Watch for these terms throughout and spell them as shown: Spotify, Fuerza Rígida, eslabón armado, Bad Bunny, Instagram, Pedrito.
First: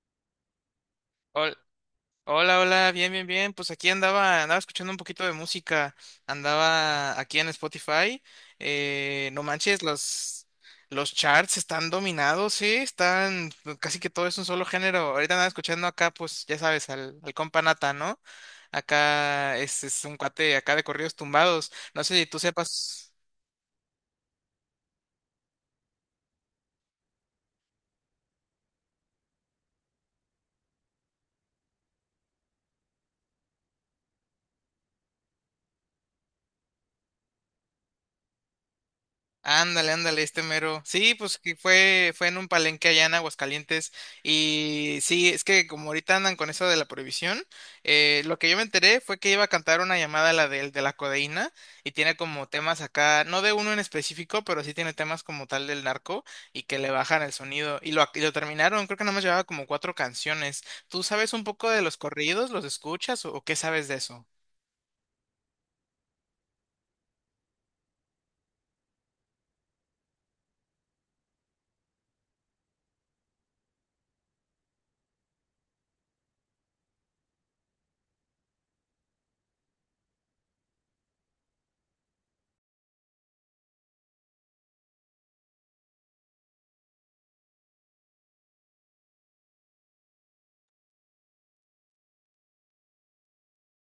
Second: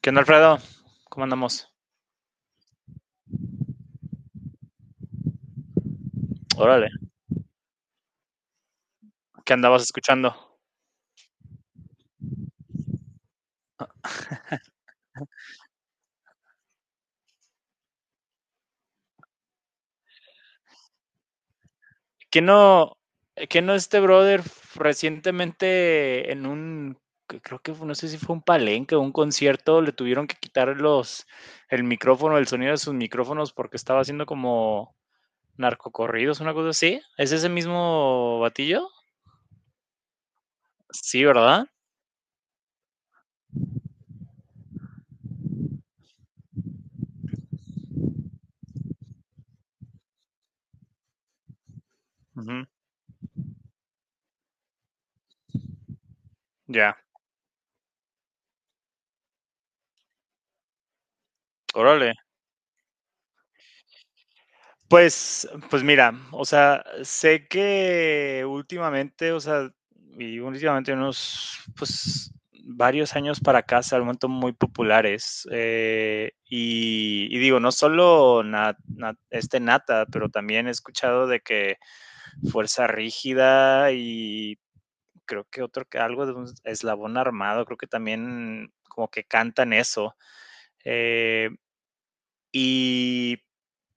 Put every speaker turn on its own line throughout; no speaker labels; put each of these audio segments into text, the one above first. ¿Qué onda, Alfredo? ¿Cómo
Hol-
andamos?
Hola, hola, bien, bien, bien. Pues aquí andaba escuchando un poquito de música.
Órale.
Andaba aquí en Spotify. No
¿Qué
manches,
andabas escuchando?
los charts están dominados, sí, están, pues, casi que todo es un solo género. Ahorita andaba escuchando acá, pues, ya sabes, al compa Nata, ¿no? Acá es un cuate acá de corridos tumbados. No sé si tú
¿Qué no,
sepas.
qué no este brother recientemente en un, que creo que no sé si fue un palenque o un concierto, le tuvieron que quitar los, el micrófono, el sonido de sus micrófonos porque estaba haciendo como narcocorridos, una cosa así? ¿Es ese mismo batillo?
Ándale, ándale, este mero. Sí,
Sí,
pues que
¿verdad?
fue en un palenque allá en Aguascalientes. Y sí, es que como ahorita andan con eso de la prohibición, lo que yo me enteré fue que iba a cantar una llamada la del de la codeína, y tiene como
Ujú.
temas acá, no de uno en específico, pero sí tiene temas como tal del narco y que le
Ya.
bajan el sonido. Y lo terminaron, creo que nada más llevaba como cuatro canciones. ¿Tú sabes un poco de los
Órale.
corridos? ¿Los escuchas o qué sabes de eso?
Pues mira, o sea, sé que últimamente, o sea, y últimamente unos, pues, varios años para acá se han vuelto muy populares. Y, y digo, no solo este Nata, pero también he escuchado de que Fuerza Rígida y creo que otro, que algo de un eslabón armado, creo que también como que cantan eso. eh, y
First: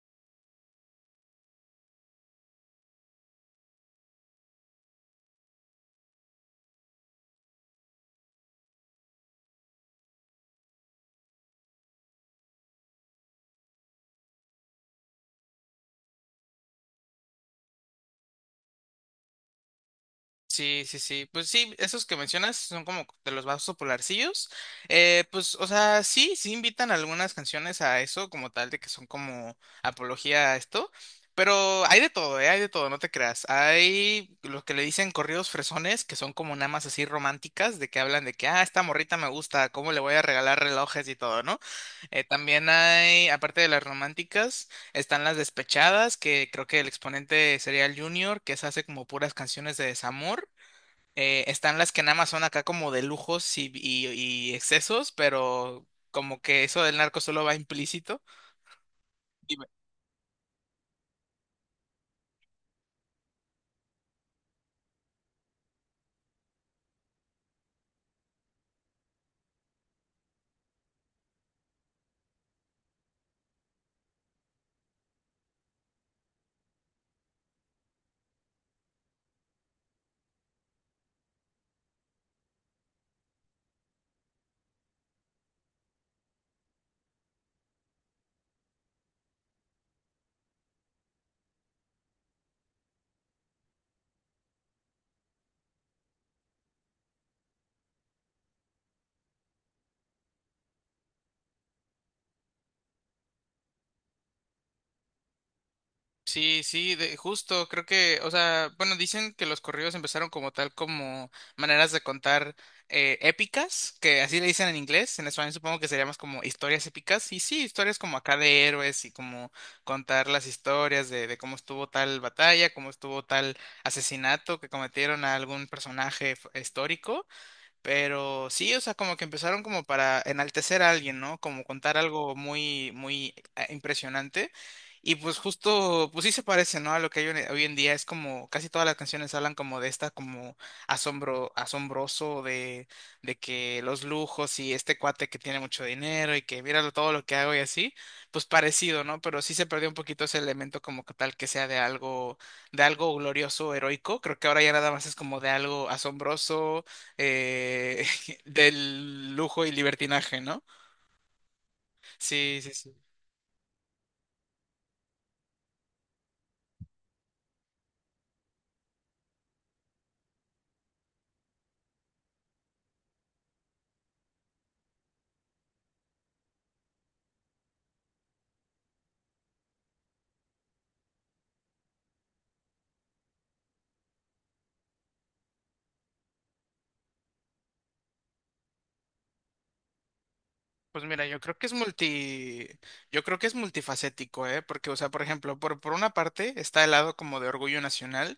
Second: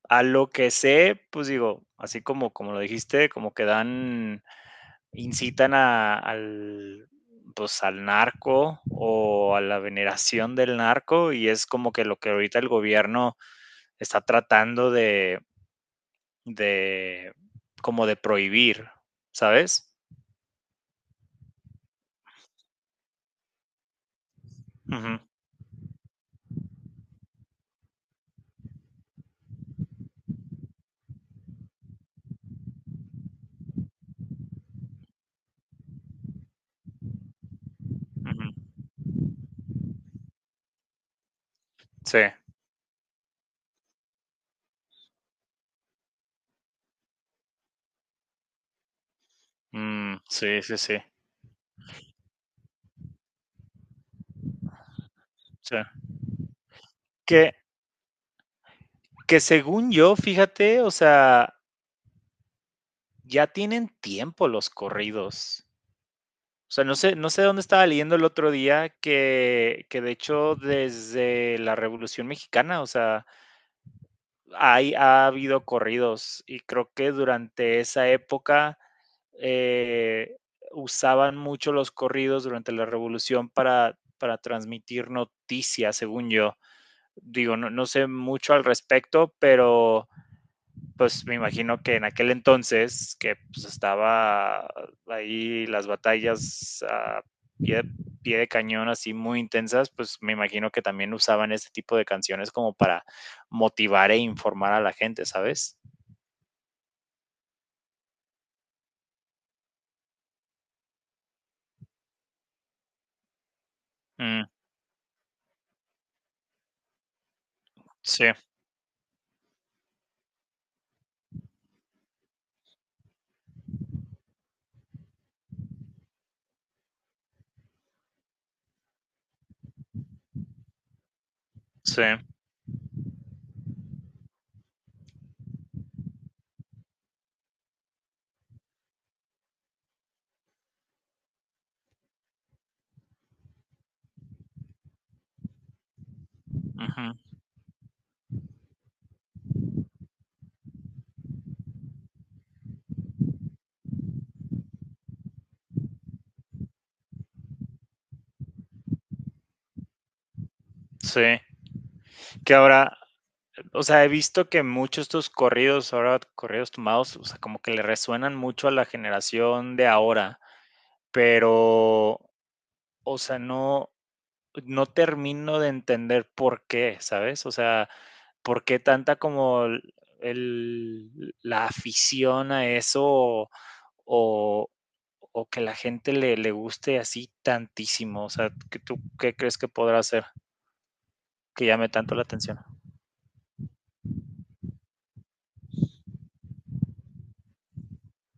a lo que sé, pues digo, así como, como lo dijiste, como que dan, incitan al, pues al narco o a la veneración del narco y es como que lo que ahorita el gobierno está tratando de como de prohibir, ¿sabes?
Sí, sí, sí. Pues sí, esos que mencionas son como de los más popularcillos.
Ujú,
Pues, o sea, sí, sí invitan algunas canciones a eso, como tal, de que son como apología a esto. Pero hay de todo, ¿eh? Hay de todo, no te creas. Hay los que le dicen corridos fresones, que son como nada más así románticas, de que hablan de
ujú.
que, ah, esta morrita me gusta, cómo le voy a regalar relojes y todo, ¿no?
Sí,
También hay, aparte de las románticas. Están las despechadas, que creo que el exponente sería el Junior, que se hace como puras canciones de
mm,
desamor.
sí, sí, sí,
Están las que nada más son acá como de lujos y excesos,
sí.
pero como que eso del narco
Que,
solo va implícito.
que según yo, fíjate, o sea, ya tienen tiempo los corridos. O sea, no sé, no sé dónde estaba leyendo el otro día que de hecho desde la Revolución Mexicana, o sea, hay, ha habido corridos y creo que durante esa época eh, usaban mucho los corridos durante la Revolución para transmitir noticias, según yo. Digo, no, no sé mucho al respecto, pero pues me imagino que en aquel entonces, que pues, estaba ahí las batallas a pie, pie, de cañón así muy intensas, pues me imagino que también usaban ese tipo de canciones como para motivar e informar a la gente, ¿sabes?
Sí, sí, de, justo, creo que, o sea, bueno, dicen que los corridos empezaron como tal, como maneras de contar épicas, que así
Mm,
le dicen en inglés, en español supongo que sería más como historias épicas, y sí, historias como
sí,
acá de héroes y como contar las historias de cómo estuvo tal batalla, cómo estuvo tal asesinato que cometieron a algún personaje histórico, pero sí, o sea, como que empezaron como para enaltecer a alguien, ¿no? Como contar
sí, uh
algo muy, muy impresionante. Y pues justo, pues sí se parece, ¿no? A lo que hay hoy en día. Es como, casi todas las canciones hablan como de esta, como asombro, asombroso, de que los lujos y este cuate que tiene mucho dinero y que mira lo-
-huh,
todo lo que hago y así, pues parecido, ¿no? Pero sí se perdió un poquito ese elemento como que tal que sea de algo glorioso, heroico. Creo que ahora ya nada más es como de algo asombroso eh, del lujo y libertinaje, ¿no?
sí. Que
Sí, sí,
ahora,
sí.
o sea, he visto que muchos estos corridos, ahora corridos tomados, o sea, como que le resuenan mucho a la generación de ahora, pero, o sea, no, no termino de entender por qué, ¿sabes? O sea, por qué tanta como el, la afición a eso o, o que la gente le, le, guste así tantísimo. O sea, ¿qué, ¿tú qué crees que podrá hacer
Pues mira,
que llame tanto la atención?
yo creo que es multifacético, ¿eh? Porque, o sea, por ejemplo, por una parte está el lado como de orgullo nacional,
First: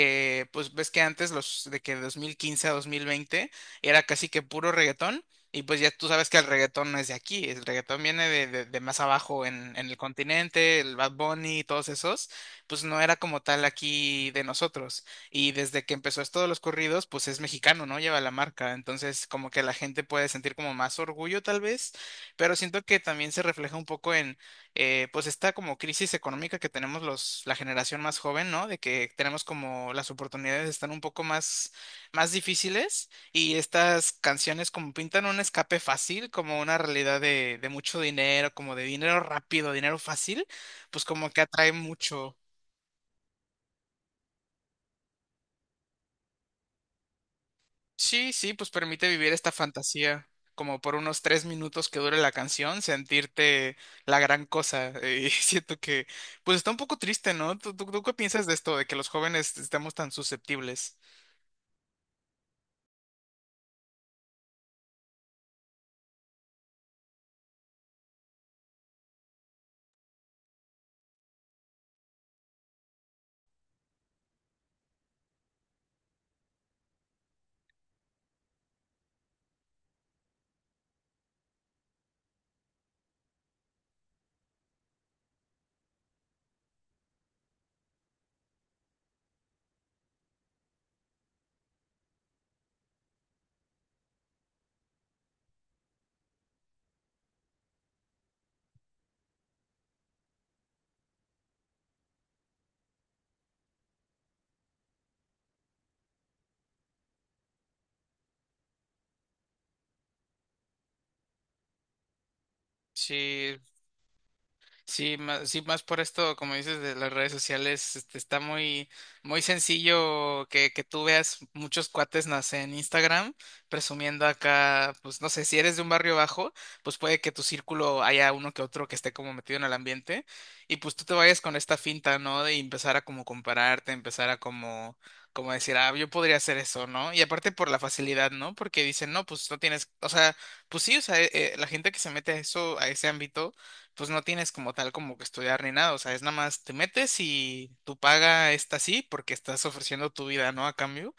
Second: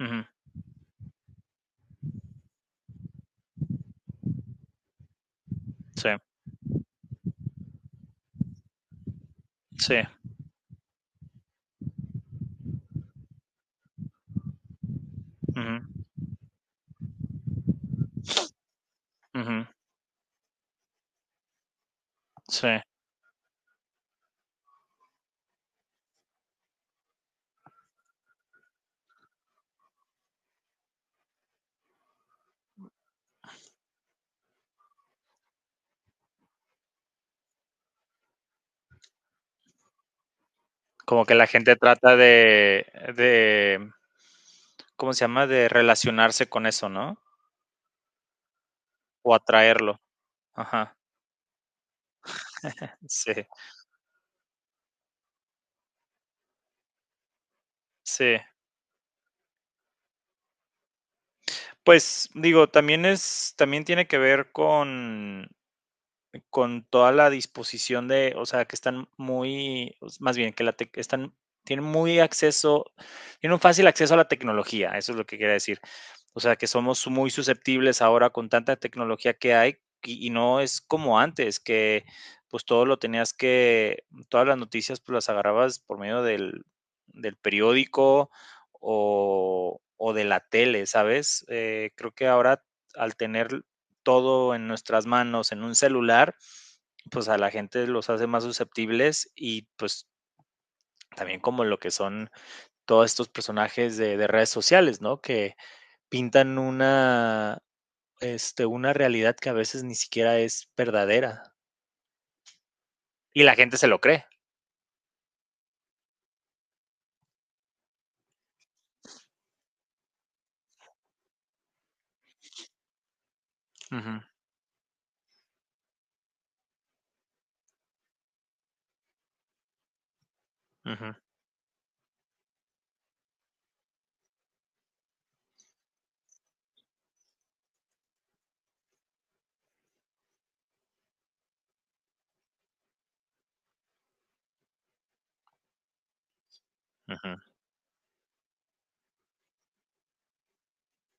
Uh -huh.
pues ves que antes los de que 2015 a 2020 era casi que puro reggaetón, y pues ya tú
Sí,
sabes que el reggaetón no es de aquí, el reggaetón viene de más abajo en
sí,
el continente, el Bad Bunny y todos esos, pues no era como tal aquí de nosotros. Y
uh
desde que
-huh.
empezó esto de los corridos, pues es mexicano, ¿no? Lleva la marca. Entonces,
Uh
como que
-huh.
la gente puede sentir como más orgullo, tal vez, pero
Sí.
siento que también se refleja un poco en, pues, esta como crisis económica que tenemos la generación más joven, ¿no? De que tenemos como las oportunidades están un poco más, difíciles y estas canciones como pintan un escape fácil, como una realidad de mucho dinero, como de dinero rápido, dinero fácil, pues
Como
como
que
que
la
atrae
gente trata
mucho.
de, ¿cómo se llama? De relacionarse con eso, ¿no?
Sí, sí, pues permite vivir
O
esta
atraerlo.
fantasía, como por
Ajá.
unos 3 minutos que dure la canción,
Sí,
sentirte la gran cosa. Y siento que, pues está un poco triste, ¿no? ¿Tú qué
sí.
piensas de esto, de que los jóvenes estemos tan susceptibles?
Pues digo, también es, también tiene que ver con toda la disposición de, o sea, que están muy, más bien, que la están, tienen muy acceso, tienen un fácil acceso a la tecnología, eso es lo que quería decir. O sea, que somos muy susceptibles ahora con tanta tecnología que hay y no es como antes, que pues todo lo tenías que, todas las noticias pues las agarrabas por medio del, del periódico o de la tele, ¿sabes? Creo que ahora al tener todo en nuestras manos, en un celular, pues a la gente los hace más susceptibles y pues también como lo que son todos estos personajes de redes sociales, ¿no? Que pintan una, este, una realidad que a veces ni siquiera es verdadera y la
Sí,
gente se lo cree.
Más por esto, como dices, de las redes sociales, este, está muy, muy sencillo que tú veas muchos cuates, no sé, en Instagram,
Uh -huh,
presumiendo acá, pues no sé, si eres de un barrio bajo, pues puede que tu círculo haya uno que otro que esté como metido en el ambiente, y pues
uh
tú te
-huh,
vayas con esta finta, ¿no? De empezar a como compararte, empezar a como decir, ah, yo podría hacer eso, ¿no? Y aparte por la facilidad, ¿no? Porque dicen, no, pues no tienes, o sea, pues sí, o sea, la gente que se mete a eso, a ese ámbito, pues no tienes como tal como que estudiar ni nada, o sea, es nada más te metes
uh -huh.
y tu paga está así porque estás ofreciendo tu vida, ¿no? A cambio.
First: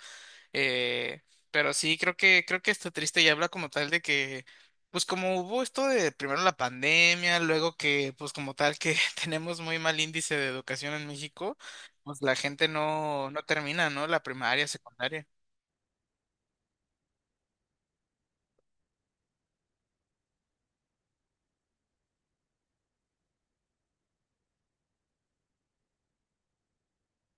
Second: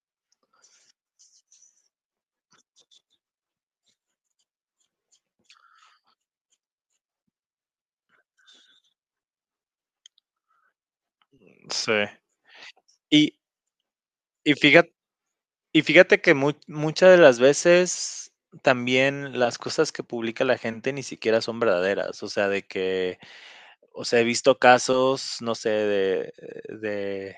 Eh, pero sí, creo que está triste y habla como tal de que, pues como hubo esto de primero la pandemia, luego que, pues como tal que tenemos muy mal índice de educación en México,
Sí.
pues la gente no,
Y,
no termina, ¿no? La
y,
primaria,
fíjate,
secundaria.
y fíjate que mu muchas de las veces también las cosas que publica la gente ni siquiera son verdaderas, o sea, de que o sea, he visto casos, no sé, de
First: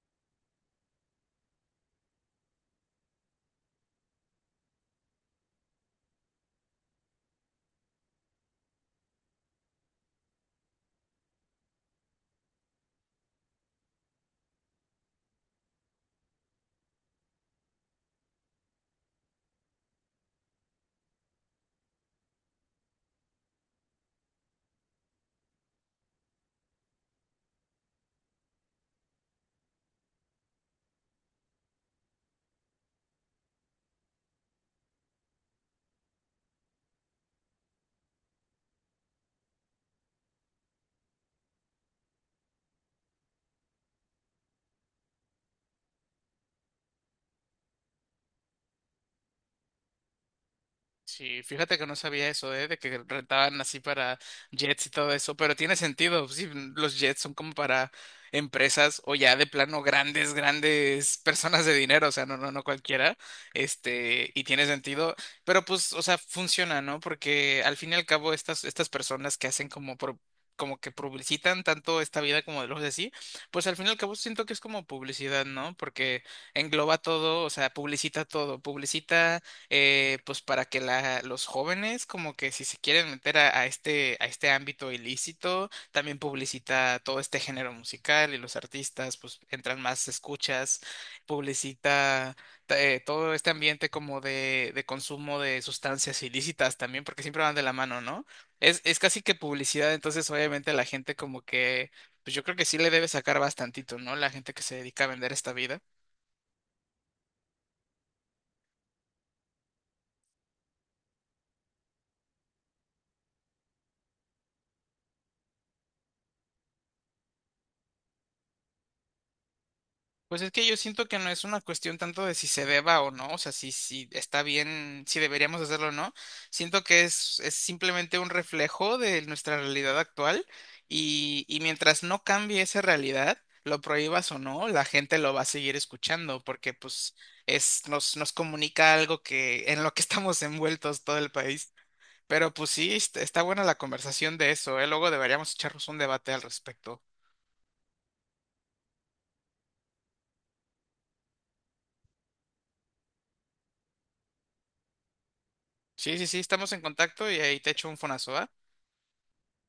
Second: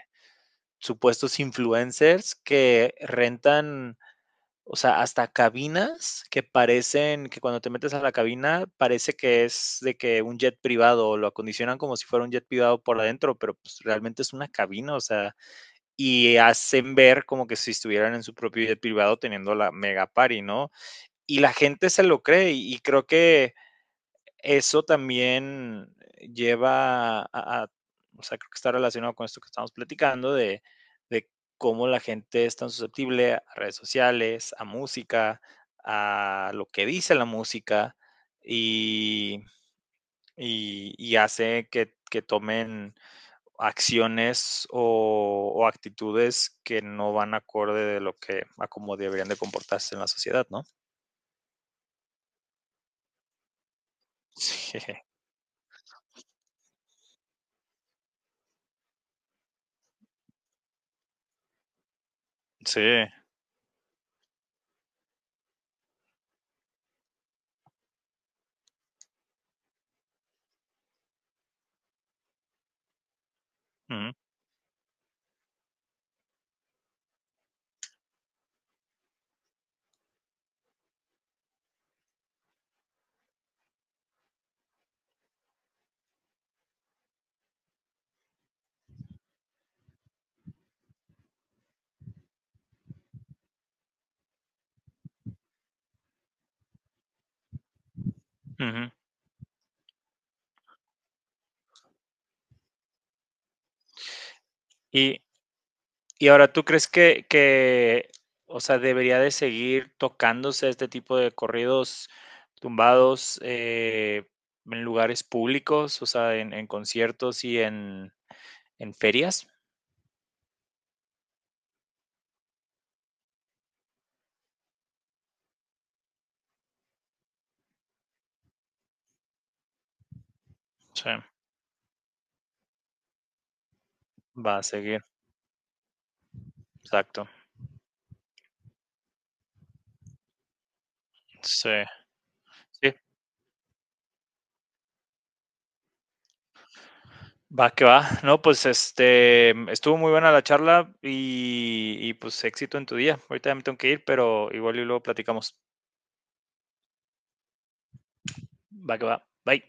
supuestos influencers que rentan, o sea, hasta cabinas que parecen, que cuando te metes a la cabina parece que es de que un jet privado, o lo acondicionan como si fuera un jet privado por adentro, pero pues realmente es una cabina, o sea, y hacen ver como que si estuvieran en su propio jet privado teniendo la mega party, ¿no? Y la gente se lo cree y creo que eso también lleva o sea, creo que está relacionado con esto que estamos platicando de cómo la gente es tan susceptible a redes sociales, a música, a lo que dice la música y, y hace que tomen acciones o actitudes que no van acorde de lo que, a cómo deberían de comportarse en la sociedad, ¿no?
Sí, fíjate que no sabía eso, ¿eh? De que rentaban así para jets y todo eso, pero tiene sentido, sí, los jets son como para empresas o ya de plano grandes, grandes personas de dinero, o sea, no, no, no
Sí, sí.
cualquiera, este, y tiene sentido, pero pues, o sea, funciona, ¿no? Porque al fin y al cabo estas personas que hacen como como que publicitan tanto esta vida como de los así, pues al fin y al
Ujú,
cabo siento que es como publicidad, ¿no? Porque engloba todo, o sea, publicita todo, publicita pues para que los jóvenes como que si se quieren meter a este ámbito ilícito, también publicita todo este género musical y los artistas pues entran más escuchas, publicita todo este ambiente como de, consumo de sustancias ilícitas también, porque siempre van de la mano, ¿no? Es,
ujú.
es casi que publicidad, entonces obviamente la gente como que, pues yo creo que sí le debe sacar bastantito, ¿no? La gente que se dedica a
Y,
vender esta vida.
Y ahora, ¿tú crees que, o sea, debería de seguir tocándose este tipo de corridos tumbados en lugares públicos, o sea, en conciertos y en ferias?
Pues es que yo siento que no es una cuestión tanto de si se deba o no, o sea, si, si está bien, si deberíamos hacerlo o no. Siento que es simplemente un reflejo de nuestra realidad actual
Sí,
y mientras no cambie esa realidad, lo prohíbas o
va a
no, la
seguir,
gente lo va a seguir escuchando porque pues
exacto.
es, nos, nos comunica algo que en lo que estamos envueltos todo el
Sí,
país. Pero pues sí,
sí,
está buena la conversación de eso, ¿eh? Luego deberíamos echarnos un debate al respecto.
va que va. No, pues este, estuvo muy buena la charla y pues éxito en tu día. Ahorita ya me tengo que ir, pero igual y luego platicamos.
Sí, sí, sí, estamos en contacto y ahí te echo un fonazo, ¿va?
Va que va. Bye.